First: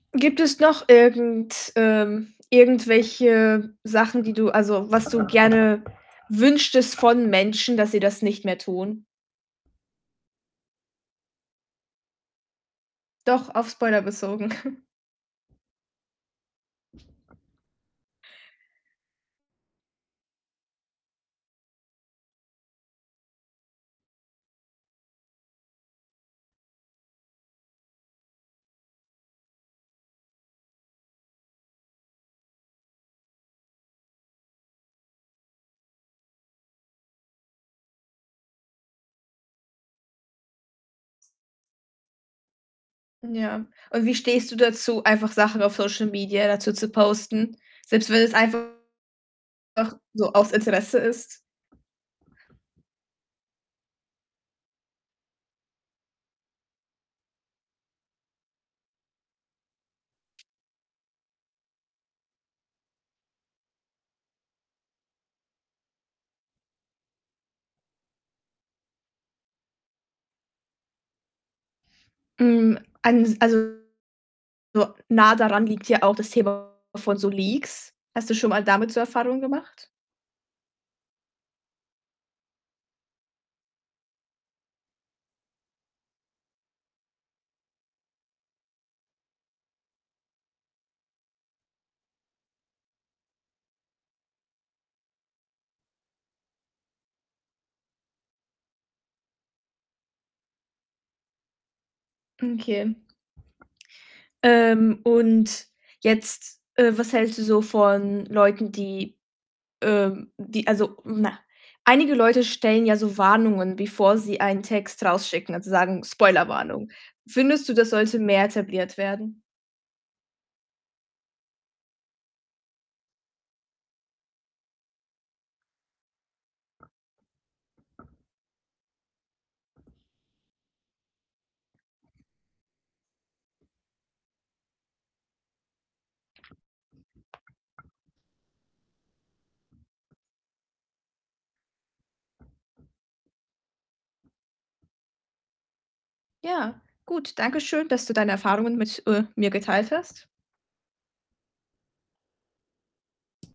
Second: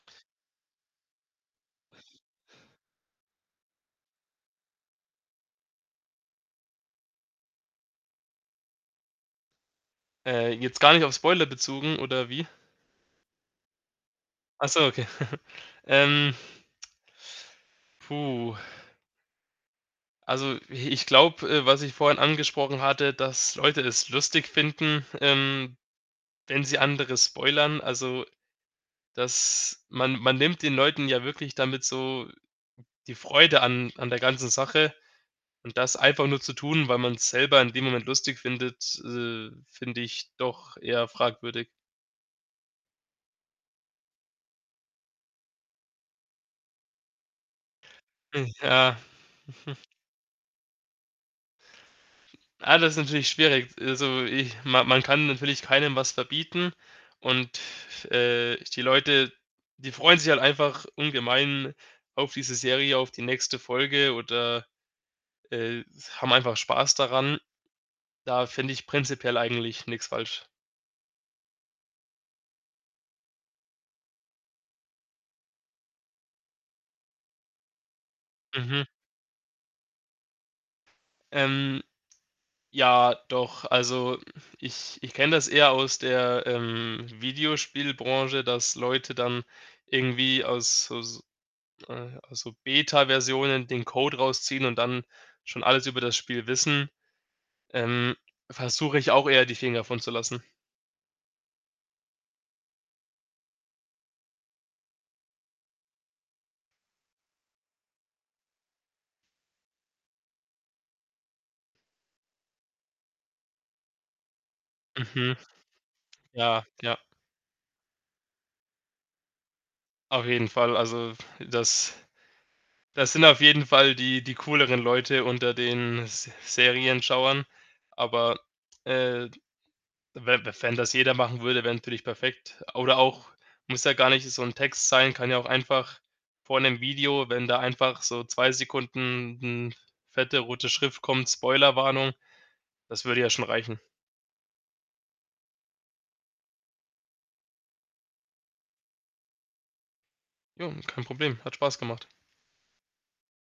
Gibt es noch irgend ähm, irgendwelche Sachen, die du also, was du gerne wünschtest von Menschen, dass sie das nicht mehr tun? Äh, jetzt gar nicht auf Spoiler bezogen oder wie? Doch, auf Spoiler bezogen. Ach so, okay. Ähm puh. Also, i ich glaube, äh, was ich vorhin angesprochen hatte, dass Leute es lustig finden, ähm, wenn sie andere spoilern. Also, dass man man nimmt den Leuten ja wirklich damit so die Freude an an der ganzen Sache und das einfach nur zu tun, weil man's selber in dem Moment lustig findet, äh, finde ich doch eher fragwürdig. Ja. Und wie stehst du dazu, einfach Sachen auf Social Media dazu zu posten, selbst wenn es Ja. einfach so aus Interesse ist? Ah, das ist natürlich schwierig. Also, ich man man kann natürlich keinem was verbieten und, äh, die Leute, die freuen sich halt einfach ungemein auf diese Serie, auf die nächste Folge oder, äh, haben einfach Spaß daran. Da finde ich prinzipiell eigentlich nix falsch. Hm, eins also, so nah daran liegt ja auch das Thema von so Leaks. Hast du schon mal Mhm. damit so Erfahrungen gemacht? Ähm, ja doch. Also, ich ich kenne das eher aus der, ähm, Videospielbranche, dass Leute dann irgendwie aus so s äh, aus so Beta-Versionen den Code rausziehen und dann schon alles über das Spiel wissen. Ähm, versuche ich auch eher die Finger von zu lassen. Okay. Ähm, und jetzt, äh, was hältst du so von Leuten, die, ähm die, also na, einige Leute stellen ja so Warnungen, bevor sie einen Text Mhm. rausschicken, also, sagen: Ja, „Spoilerwarnung.“ ja. Findest du, das sollte mehr etabliert werden? Auf jeden Fall. Also, das das sind auf jeden Fall die die cooleren Leute unter den Se Serienschauern. Aber, äh, we we wenn das jeder machen würde, wäre natürlich perfekt. Oder auch muss ja gar nicht so 'n Text sein, kann ja auch einfach vor 'nem Video, wenn da einfach so 2 Sekunden 'n fette rote Schrift kommt: „Spoilerwarnung“, das würde ja schon reichen. Ja, gut. Danke schön, dass du deine Erfahrungen mit, äh, mir geteilt hast. Jo, kein Problem. Hat Spaß gemacht.